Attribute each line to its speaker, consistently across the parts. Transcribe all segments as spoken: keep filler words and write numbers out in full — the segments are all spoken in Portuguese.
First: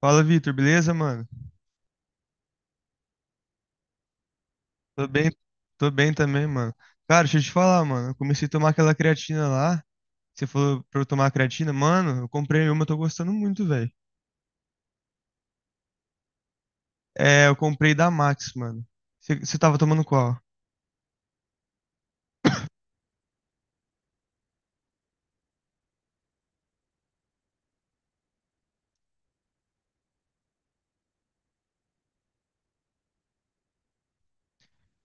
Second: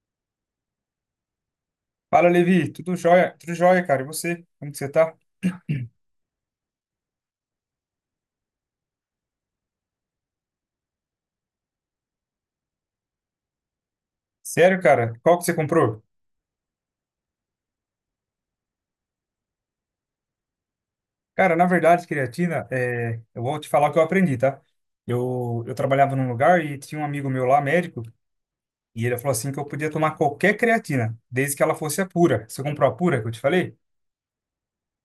Speaker 1: Fala, Vitor, beleza, mano?
Speaker 2: Fala, Levi. Tudo jóia? Tudo jóia, cara. E você? Como que você
Speaker 1: Tô
Speaker 2: tá?
Speaker 1: bem, tô bem também, mano. Cara, deixa eu te falar, mano. Eu comecei a tomar aquela creatina lá. Você falou pra eu tomar creatina, mano. Eu comprei uma, eu tô gostando muito, velho.
Speaker 2: Sério, cara? Qual que você comprou?
Speaker 1: É, eu comprei da Max, mano. Você você tava tomando qual?
Speaker 2: Cara, na verdade, creatina, é... eu vou te falar o que eu aprendi, tá? Eu, eu trabalhava num lugar e tinha um amigo meu lá, médico, e ele falou assim que eu podia tomar qualquer creatina, desde que ela fosse a pura. Você comprou a pura que eu te falei?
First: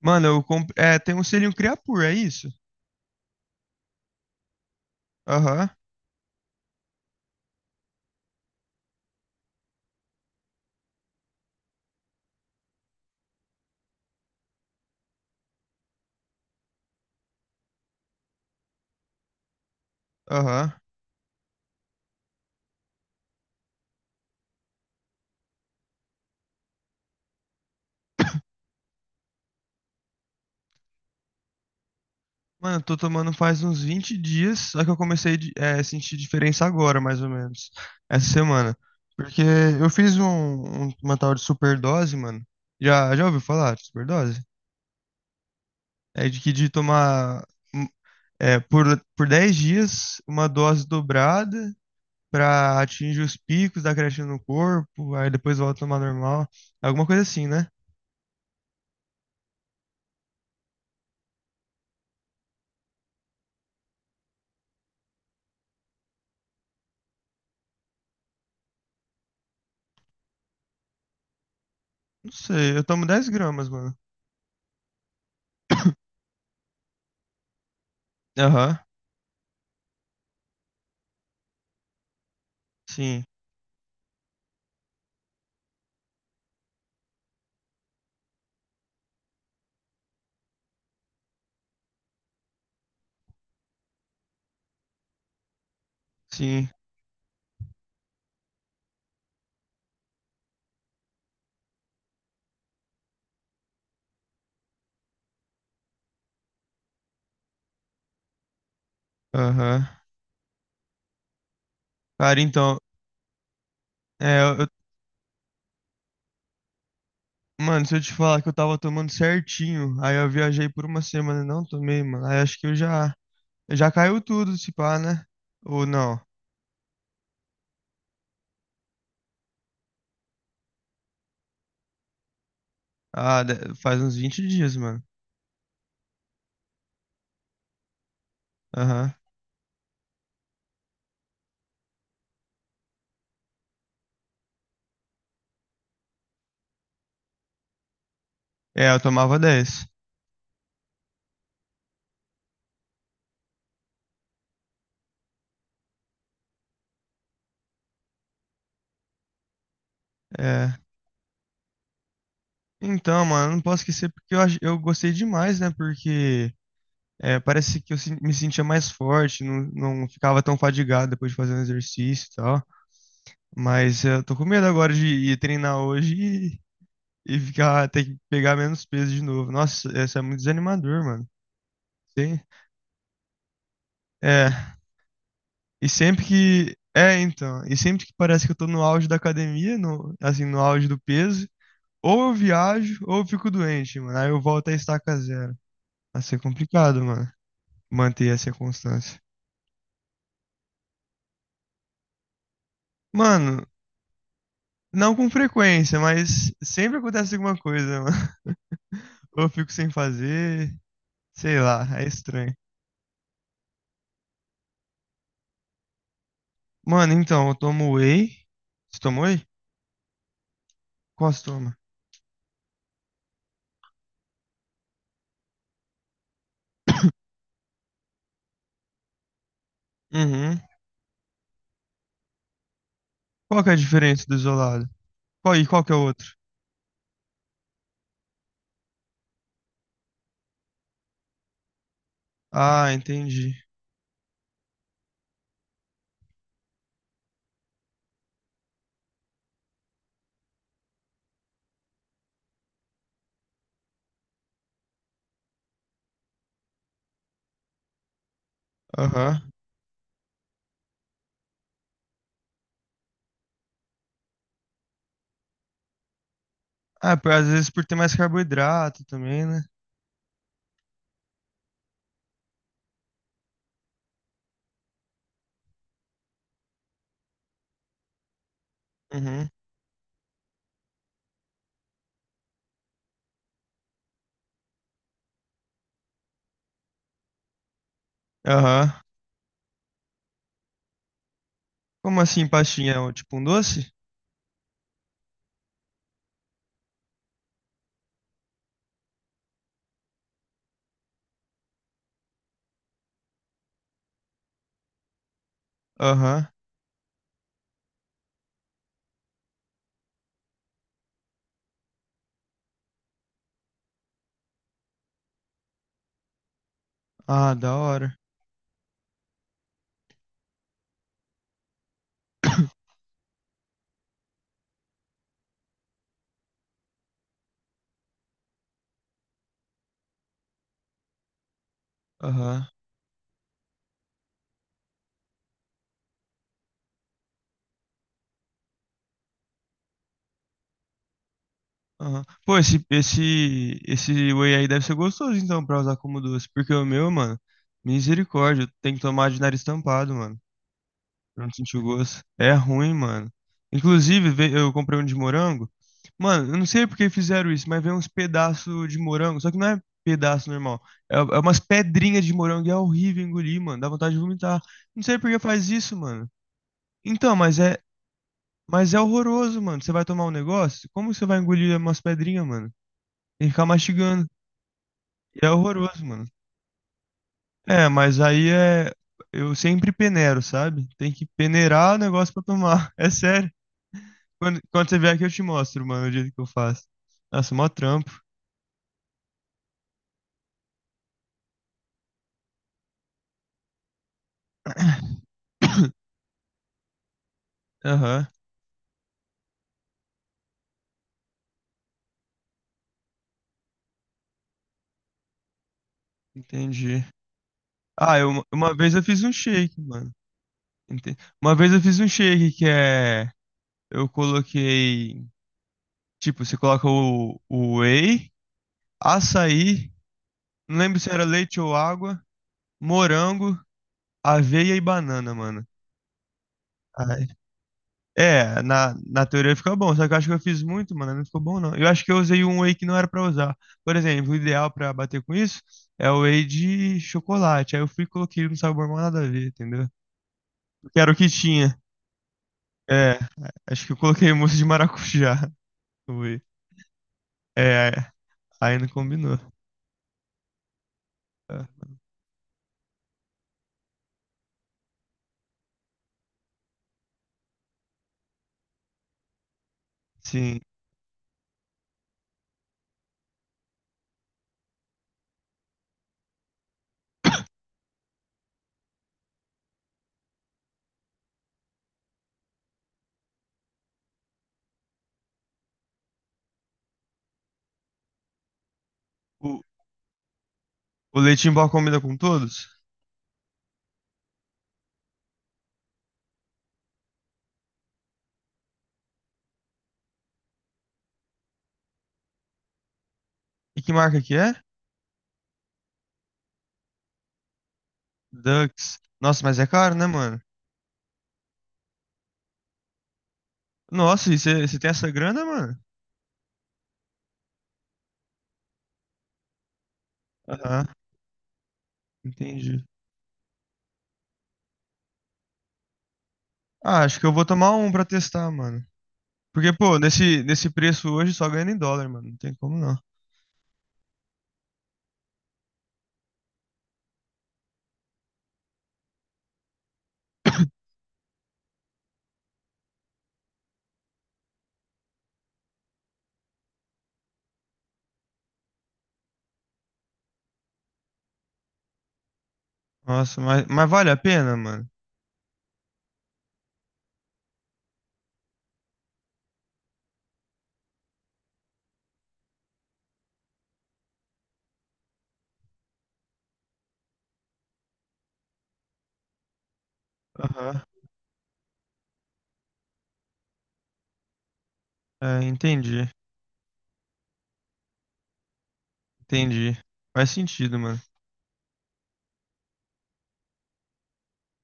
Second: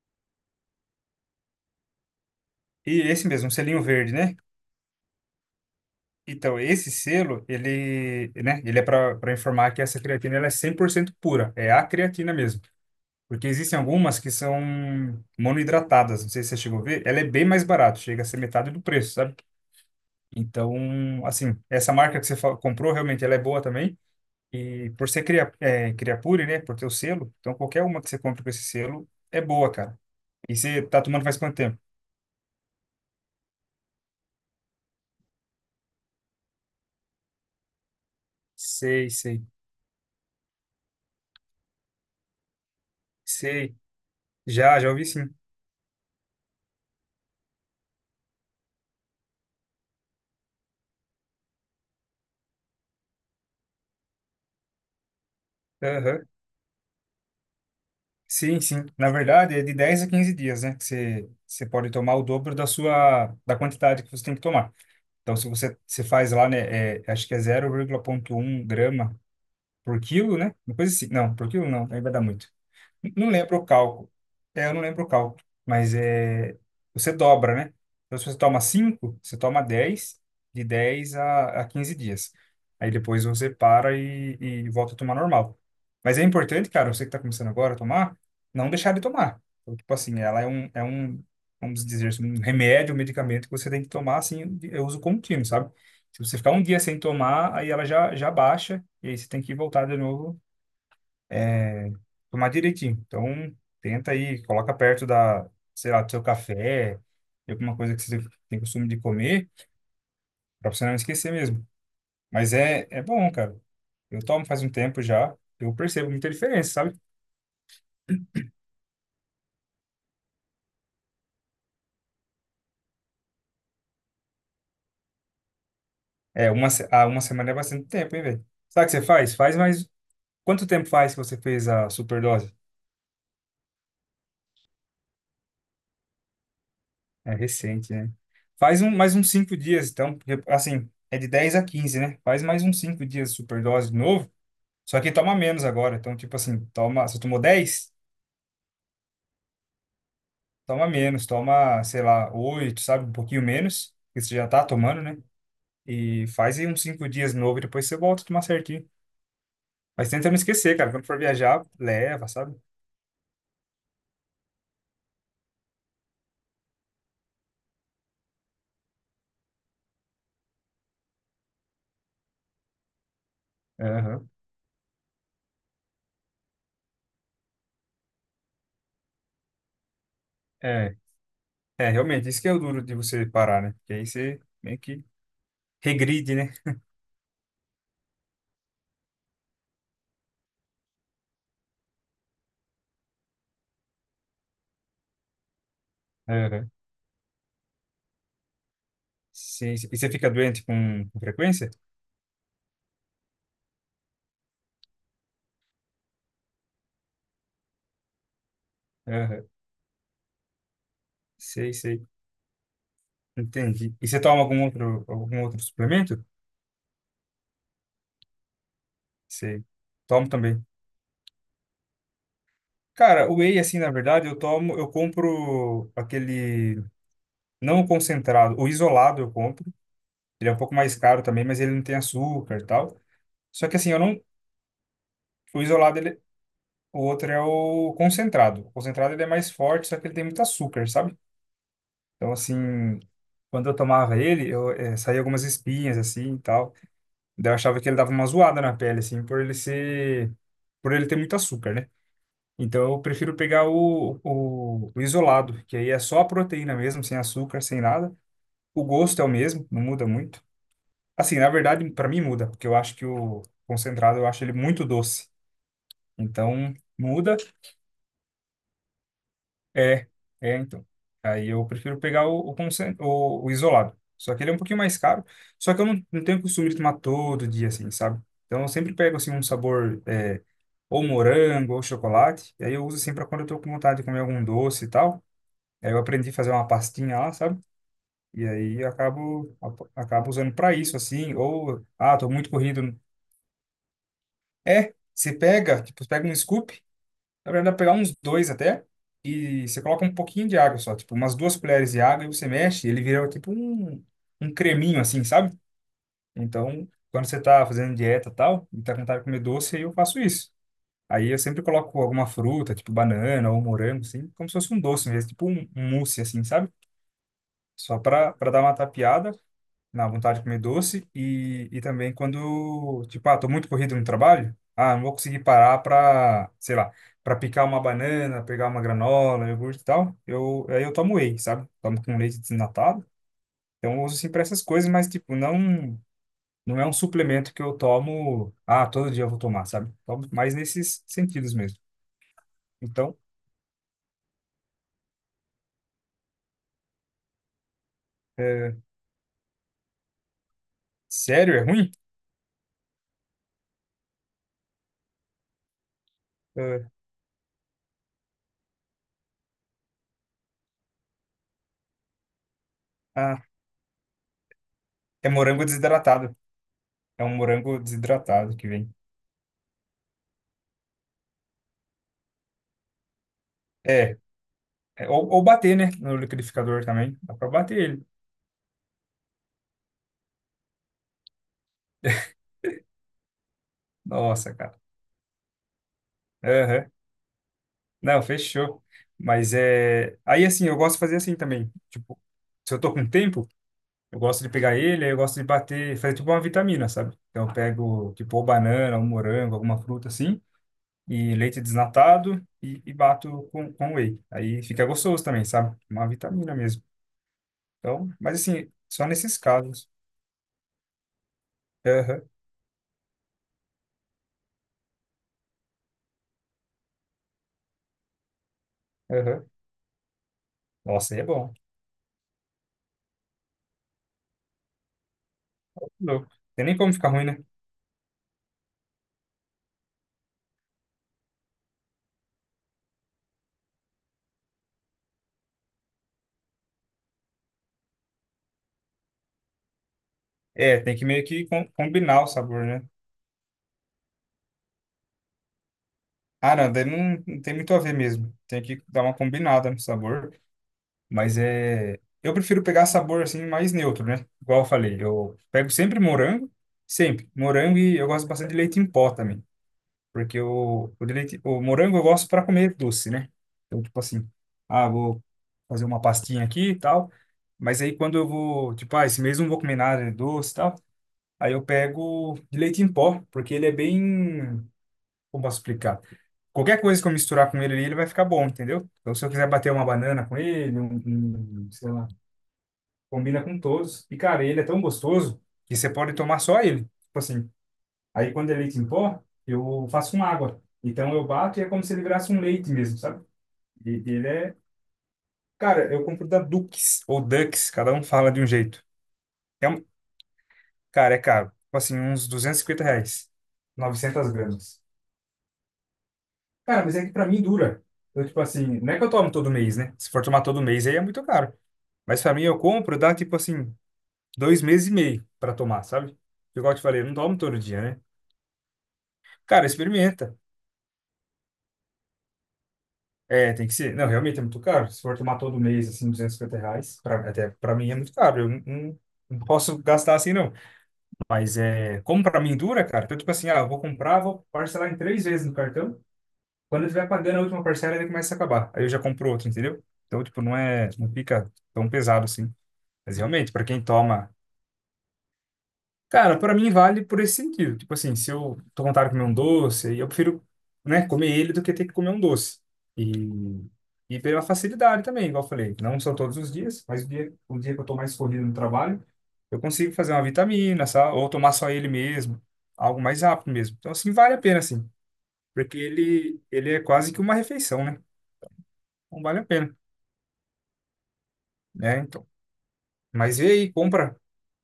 Speaker 1: Mano, eu comprei. É, tem um selinho Creapure, é isso?
Speaker 2: E esse mesmo, um selinho verde, né?
Speaker 1: Aham,
Speaker 2: Então, esse selo, ele, né, ele é para para informar que essa creatina ela é cem por cento pura. É a creatina mesmo. Porque existem algumas que são monoidratadas, não sei se você chegou a ver, ela é bem mais barata, chega a ser metade do preço, sabe?
Speaker 1: aham.
Speaker 2: Então, assim, essa marca que você fa- comprou, realmente, ela é boa também. E por ser cria, é, Creapure, né, por ter o selo, então qualquer uma que você compra com esse selo é boa, cara. E você tá tomando faz quanto tempo?
Speaker 1: Mano, eu tô tomando faz uns vinte dias, só que eu comecei a é, a sentir diferença agora, mais ou menos. Essa semana.
Speaker 2: Sei,
Speaker 1: Porque
Speaker 2: sei,
Speaker 1: eu fiz um, um- uma tal de superdose, mano. Já, já ouviu falar
Speaker 2: sei.
Speaker 1: de superdose?
Speaker 2: Já, já ouvi sim.
Speaker 1: É de que de tomar hum, é, por, por dez dias uma dose dobrada para atingir os picos da creatina no corpo, aí depois volta a tomar
Speaker 2: Aham.
Speaker 1: normal. Alguma coisa assim, né?
Speaker 2: Sim, sim. Na verdade, é de dez a quinze dias, né, que você, você pode tomar o dobro da sua, da quantidade que você tem que tomar. Então, se você, você faz lá, né, é, acho que é zero vírgula um grama por quilo, né? Uma coisa assim. Não, por quilo não, aí vai dar
Speaker 1: Não
Speaker 2: muito.
Speaker 1: sei, eu tomo dez
Speaker 2: Não lembro o
Speaker 1: gramas, mano.
Speaker 2: cálculo. É, eu não lembro o cálculo. Mas é, você dobra, né? Então, se você toma
Speaker 1: Aham,
Speaker 2: cinco você toma dez de dez a, a quinze dias. Aí
Speaker 1: sim,
Speaker 2: depois você para e, e volta a tomar normal. Mas é importante, cara, você que está começando agora a tomar, não deixar de tomar. Então, tipo assim, ela é um, é um, vamos dizer, assim, um remédio, um medicamento que você tem que tomar, assim, de eu uso contínuo, sabe? Se você ficar um
Speaker 1: sim,
Speaker 2: dia sem tomar, aí ela já, já baixa, e aí você tem que voltar de novo é, tomar direitinho. Então, tenta aí, coloca perto da, sei lá, do seu café, de alguma coisa que você tem costume de comer,
Speaker 1: aham.
Speaker 2: pra você não esquecer mesmo.
Speaker 1: Cara,
Speaker 2: Mas
Speaker 1: então,
Speaker 2: é, é bom, cara. Eu
Speaker 1: é,
Speaker 2: tomo
Speaker 1: eu,
Speaker 2: faz um
Speaker 1: eu-
Speaker 2: tempo já, eu percebo muita diferença, sabe?
Speaker 1: mano, se eu te falar que eu tava tomando certinho, aí eu viajei por uma semana e não tomei, mano, aí acho que eu já, já caiu tudo, se pá, né? Ou não?
Speaker 2: É, uma, se- ah, uma semana é bastante tempo, hein, velho? Sabe o que você faz? Faz mais... Quanto tempo faz que você fez a superdose?
Speaker 1: Ah, de- faz uns vinte dias, mano.
Speaker 2: É recente, né? Faz um,
Speaker 1: Aham.
Speaker 2: mais uns cinco dias, então, porque, assim, é de dez a quinze, né? Faz mais uns cinco dias de superdose de novo. Só que toma menos agora. Então, tipo assim, toma, se tomou dez
Speaker 1: É, eu tomava dez.
Speaker 2: toma menos, toma, sei lá, oito sabe? Um pouquinho menos, que você já tá tomando, né? E faz aí uns cinco dias de novo e depois você volta a tomar certinho. Mas tenta não
Speaker 1: É.
Speaker 2: esquecer, cara. Quando for viajar, leva, sabe?
Speaker 1: Então, mano, eu não posso esquecer porque eu, ach- eu gostei demais, né? Porque é, parece que eu sen- me sentia mais forte, não, não ficava tão fadigado depois de fazer um exercício e tal. Mas eu
Speaker 2: Aham.
Speaker 1: tô com medo agora de ir treinar hoje e, e ficar, ter que pegar menos peso de novo. Nossa, isso é muito
Speaker 2: É,
Speaker 1: desanimador, mano.
Speaker 2: é, realmente,
Speaker 1: Sim.
Speaker 2: isso que é o duro de você parar, né? Porque aí você
Speaker 1: É.
Speaker 2: meio que
Speaker 1: E sempre
Speaker 2: regride, né?
Speaker 1: que. É, então. E sempre que parece que eu tô no auge da academia, no, assim, no auge do peso. Ou eu viajo, ou eu fico doente, mano. Aí eu volto a estaca zero. Vai ser
Speaker 2: Aham.
Speaker 1: complicado, mano. Manter essa constância.
Speaker 2: Sim, sim. E você fica doente com, com frequência?
Speaker 1: Mano, não com frequência, mas sempre acontece alguma coisa, mano. Ou
Speaker 2: Aham.
Speaker 1: eu fico sem fazer, sei
Speaker 2: Sei,
Speaker 1: lá, é
Speaker 2: sei.
Speaker 1: estranho.
Speaker 2: Entendi. E você toma algum outro, algum outro suplemento?
Speaker 1: Mano, então, eu tomo whey. Você toma whey?
Speaker 2: Sei. Tomo também.
Speaker 1: Qual você toma?
Speaker 2: Cara, o whey, assim, na verdade, eu tomo, eu compro aquele não o concentrado, o isolado eu compro. Ele é um
Speaker 1: Uhum.
Speaker 2: pouco mais caro também, mas ele não tem açúcar e tal.
Speaker 1: Qual
Speaker 2: Só
Speaker 1: que é a
Speaker 2: que assim, eu não,
Speaker 1: diferença do isolado? Qual
Speaker 2: o
Speaker 1: e qual que é
Speaker 2: isolado,
Speaker 1: o
Speaker 2: ele,
Speaker 1: outro?
Speaker 2: o outro é o concentrado. O concentrado ele é mais forte, só que ele tem muito açúcar, sabe? Então
Speaker 1: Ah,
Speaker 2: assim,
Speaker 1: entendi.
Speaker 2: quando eu tomava ele, eu eh, saía algumas espinhas assim e tal. Daí eu achava que ele dava uma zoada na pele, assim, por ele ser, por ele ter muito açúcar, né? Então eu prefiro pegar o, o, o isolado, que aí é só a proteína mesmo, sem açúcar, sem nada. O gosto é o
Speaker 1: Aham.
Speaker 2: mesmo, não muda muito. Assim, na verdade, para mim muda, porque eu acho que o concentrado eu acho ele muito doce. Então,
Speaker 1: Ah, pô,
Speaker 2: muda?
Speaker 1: às vezes por ter mais carboidrato também, né?
Speaker 2: É, é então. Aí eu prefiro pegar o, o, concen- o, o isolado. Só que ele é um pouquinho mais caro, só que eu não, não tenho costume de tomar todo dia, assim, sabe? Então eu sempre pego, assim, um
Speaker 1: Uhum.
Speaker 2: sabor, é, ou morango, ou chocolate, e aí eu uso, assim, para quando eu tô com vontade de comer algum doce e tal. Aí eu aprendi a fazer uma pastinha lá, sabe? E aí eu
Speaker 1: Aham.
Speaker 2: acabo, acabo usando para isso, assim. Ou, ah,
Speaker 1: Como
Speaker 2: tô
Speaker 1: assim,
Speaker 2: muito
Speaker 1: pastinha?
Speaker 2: corrido.
Speaker 1: É um- Tipo um doce?
Speaker 2: É, você pega, tipo, você pega um scoop, na verdade, dá pra pegar uns dois até, e você coloca um pouquinho de água só, tipo, umas duas colheres de água, e você mexe, ele vira tipo um, um creminho, assim, sabe?
Speaker 1: Aham.
Speaker 2: Então, quando você tá fazendo dieta e tal, e tá com vontade de comer doce, aí eu faço isso. Aí eu sempre coloco alguma fruta, tipo banana ou morango, assim, como se fosse um doce mesmo, tipo um um mousse, assim, sabe?
Speaker 1: Ah, da
Speaker 2: Só
Speaker 1: hora.
Speaker 2: para dar uma tapeada na vontade de comer doce e, e também quando, tipo, ah, tô muito corrido no trabalho, ah, não vou conseguir parar pra, sei lá, pra picar uma banana, pegar uma granola, iogurte e tal, eu, aí eu tomo whey, sabe? Tomo com leite
Speaker 1: Aham.
Speaker 2: desnatado. Então eu uso assim pra essas coisas, mas, tipo, não, não é um suplemento que eu tomo, ah, todo dia eu vou tomar, sabe? Tomo mais nesses sentidos mesmo.
Speaker 1: Aham. Pô, esse,
Speaker 2: Então,
Speaker 1: esse, esse whey aí deve ser gostoso, então, pra usar como doce. Porque o meu, mano, misericórdia,
Speaker 2: é,
Speaker 1: tem que tomar de nariz tampado, mano. Pra não
Speaker 2: sério, é
Speaker 1: sentir o
Speaker 2: ruim?
Speaker 1: gosto. É ruim, mano. Inclusive, ve- eu comprei um de morango. Mano, eu não
Speaker 2: É,
Speaker 1: sei por que fizeram isso, mas veio uns pedaços de morango. Só que não é pedaço normal. É, é umas pedrinhas de morango e é horrível
Speaker 2: ah,
Speaker 1: engolir, mano. Dá vontade de vomitar. Não sei
Speaker 2: é
Speaker 1: por que
Speaker 2: morango
Speaker 1: faz isso, mano.
Speaker 2: desidratado. É
Speaker 1: Então,
Speaker 2: um
Speaker 1: mas é,
Speaker 2: morango desidratado que vem.
Speaker 1: mas é horroroso, mano. Você vai tomar um negócio? Como você vai engolir umas pedrinhas, mano? Tem que ficar
Speaker 2: É,
Speaker 1: mastigando.
Speaker 2: é, Ou, ou
Speaker 1: E é
Speaker 2: bater, né?
Speaker 1: horroroso,
Speaker 2: No
Speaker 1: mano.
Speaker 2: liquidificador também. Dá pra bater
Speaker 1: É,
Speaker 2: ele.
Speaker 1: mas aí é. Eu sempre peneiro, sabe? Tem que peneirar o negócio pra tomar. É sério.
Speaker 2: Nossa,
Speaker 1: Quando,
Speaker 2: cara.
Speaker 1: quando você vier aqui, eu te mostro, mano, o jeito que eu faço.
Speaker 2: Aham.
Speaker 1: Nossa, mó trampo.
Speaker 2: Não, fechou. Mas é. Aí assim, eu gosto de fazer assim também. Tipo, se eu tô com tempo, eu gosto de pegar ele, aí eu gosto de bater, fazer tipo uma vitamina, sabe? Então eu pego,
Speaker 1: Aham,
Speaker 2: tipo, ou banana, ou morango, alguma fruta assim, e leite desnatado e, e bato com, com whey. Aí fica gostoso também, sabe? Uma vitamina mesmo.
Speaker 1: entendi.
Speaker 2: Então,
Speaker 1: Ah,
Speaker 2: mas
Speaker 1: eu,
Speaker 2: assim,
Speaker 1: uma vez eu
Speaker 2: só
Speaker 1: fiz um
Speaker 2: nesses
Speaker 1: shake,
Speaker 2: casos.
Speaker 1: mano. Ente- Uma vez eu fiz um
Speaker 2: Aham,
Speaker 1: shake que é. Eu coloquei. Tipo, você coloca o, o whey,
Speaker 2: aham.
Speaker 1: açaí. Não lembro se
Speaker 2: Nossa, aí é
Speaker 1: era
Speaker 2: bom.
Speaker 1: leite ou água, morango, aveia e banana, mano.
Speaker 2: Louco. Tem nem como ficar ruim,
Speaker 1: Ai.
Speaker 2: né?
Speaker 1: É, na, na teoria fica bom, só que eu acho que eu fiz muito, mano, não ficou bom não. Eu acho que eu usei um whey que não era pra usar. Por exemplo, o ideal pra bater com isso é o whey de chocolate. Aí eu fui e coloquei no sabor mal nada a ver, entendeu?
Speaker 2: É, tem
Speaker 1: Porque
Speaker 2: que
Speaker 1: era o
Speaker 2: meio
Speaker 1: que
Speaker 2: que com-
Speaker 1: tinha.
Speaker 2: combinar o sabor, né?
Speaker 1: É, acho que eu coloquei mousse de maracujá no whey.
Speaker 2: Ah, não, daí não, não tem muito a
Speaker 1: É,
Speaker 2: ver mesmo. Tem
Speaker 1: aí
Speaker 2: que
Speaker 1: não
Speaker 2: dar uma
Speaker 1: combinou.
Speaker 2: combinada no sabor. Mas
Speaker 1: É,
Speaker 2: é. Eu prefiro pegar sabor assim mais neutro, né? Igual eu falei, eu pego sempre morango, sempre. Morango e eu gosto bastante de leite em pó também. Porque
Speaker 1: sim.
Speaker 2: o, o, de leite, o morango eu gosto para comer doce, né? Então, tipo assim, ah, vou fazer uma pastinha aqui e tal. Mas aí quando eu vou, tipo, ah, esse mês eu não vou comer nada de doce e tal. Aí eu pego de leite em pó, porque ele é bem. Como posso explicar? Qualquer coisa que eu misturar com ele ali, ele vai ficar bom, entendeu? Então, se eu quiser
Speaker 1: O,
Speaker 2: bater uma banana com ele, um,
Speaker 1: o leite em pó
Speaker 2: um, sei
Speaker 1: combina
Speaker 2: lá,
Speaker 1: com todos?
Speaker 2: combina com todos. E, cara, ele é tão gostoso que você pode tomar só ele. Tipo assim, aí quando é leite em pó, eu faço com água. Então, eu bato e é como se ele virasse um leite mesmo, sabe?
Speaker 1: E
Speaker 2: E
Speaker 1: que marca
Speaker 2: ele
Speaker 1: que é?
Speaker 2: é... Cara, eu compro da Dux ou Dux, cada um fala de um jeito.
Speaker 1: Ducks. Nossa, mas é
Speaker 2: É um...
Speaker 1: caro, né, mano?
Speaker 2: Cara, é caro. Tipo assim, uns duzentos e cinquenta reais, novecentas
Speaker 1: Nossa, e você
Speaker 2: gramas.
Speaker 1: tem essa grana, mano?
Speaker 2: Cara, mas é que pra mim dura. Eu, tipo assim, não é que eu tomo todo mês, né? Se for tomar todo
Speaker 1: Aham,
Speaker 2: mês, aí é muito caro. Mas pra mim, eu
Speaker 1: entendi.
Speaker 2: compro, dá tipo assim, dois meses e meio pra tomar, sabe? Igual eu te falei,
Speaker 1: Ah,
Speaker 2: eu não
Speaker 1: acho que eu
Speaker 2: tomo
Speaker 1: vou
Speaker 2: todo
Speaker 1: tomar
Speaker 2: dia,
Speaker 1: um
Speaker 2: né?
Speaker 1: pra testar, mano.
Speaker 2: Cara,
Speaker 1: Porque, pô,
Speaker 2: experimenta.
Speaker 1: nesse, nesse preço hoje só ganha em dólar, mano. Não tem como não.
Speaker 2: É, tem que ser. Não, realmente é muito caro. Se for tomar todo mês, assim, duzentos e cinquenta reais, pra, até pra mim é muito caro. Eu não, não- não posso gastar assim, não. Mas é, como pra mim dura, cara, então, tipo assim, ah, eu vou comprar, vou parcelar em três vezes no cartão. Quando ele vai pagando a última parcela, ele começa a acabar. Aí eu já compro outro, entendeu? Então, tipo, não é, não fica tão pesado assim. Mas
Speaker 1: Nossa,
Speaker 2: realmente, para
Speaker 1: mas,
Speaker 2: quem
Speaker 1: mas vale a
Speaker 2: toma.
Speaker 1: pena, mano?
Speaker 2: Cara, para mim vale por esse sentido. Tipo assim, se eu tô vontade de comer um doce, aí eu prefiro, né, comer ele do que ter que comer um doce. E, e pela facilidade também, igual eu falei. Não são todos os dias, mas o dia, o dia que eu tô mais corrido no trabalho, eu consigo fazer uma
Speaker 1: Aham.
Speaker 2: vitamina, sabe? Ou tomar só ele mesmo. Algo mais rápido mesmo. Então, assim, vale a pena, assim.
Speaker 1: É,
Speaker 2: Porque
Speaker 1: entendi.
Speaker 2: ele, ele é quase que uma refeição, né? Então, vale a
Speaker 1: Entendi.
Speaker 2: pena.
Speaker 1: Faz sentido, mano.
Speaker 2: É, então. Mas vê aí, compra.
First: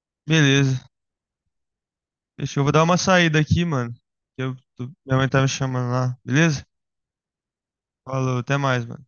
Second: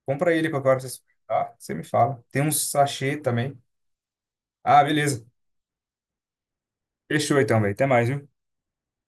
Speaker 2: Compra ele pra
Speaker 1: Beleza.
Speaker 2: para você experimentar. Você me fala. Tem
Speaker 1: Deixa eu
Speaker 2: uns
Speaker 1: vou dar uma
Speaker 2: sachê
Speaker 1: saída
Speaker 2: também.
Speaker 1: aqui, mano. que Eu,
Speaker 2: Ah,
Speaker 1: tô- minha
Speaker 2: beleza.
Speaker 1: mãe tá me chamando lá. Beleza?
Speaker 2: Fechou então, velho. Até mais,
Speaker 1: Falou,
Speaker 2: viu?
Speaker 1: até mais, mano.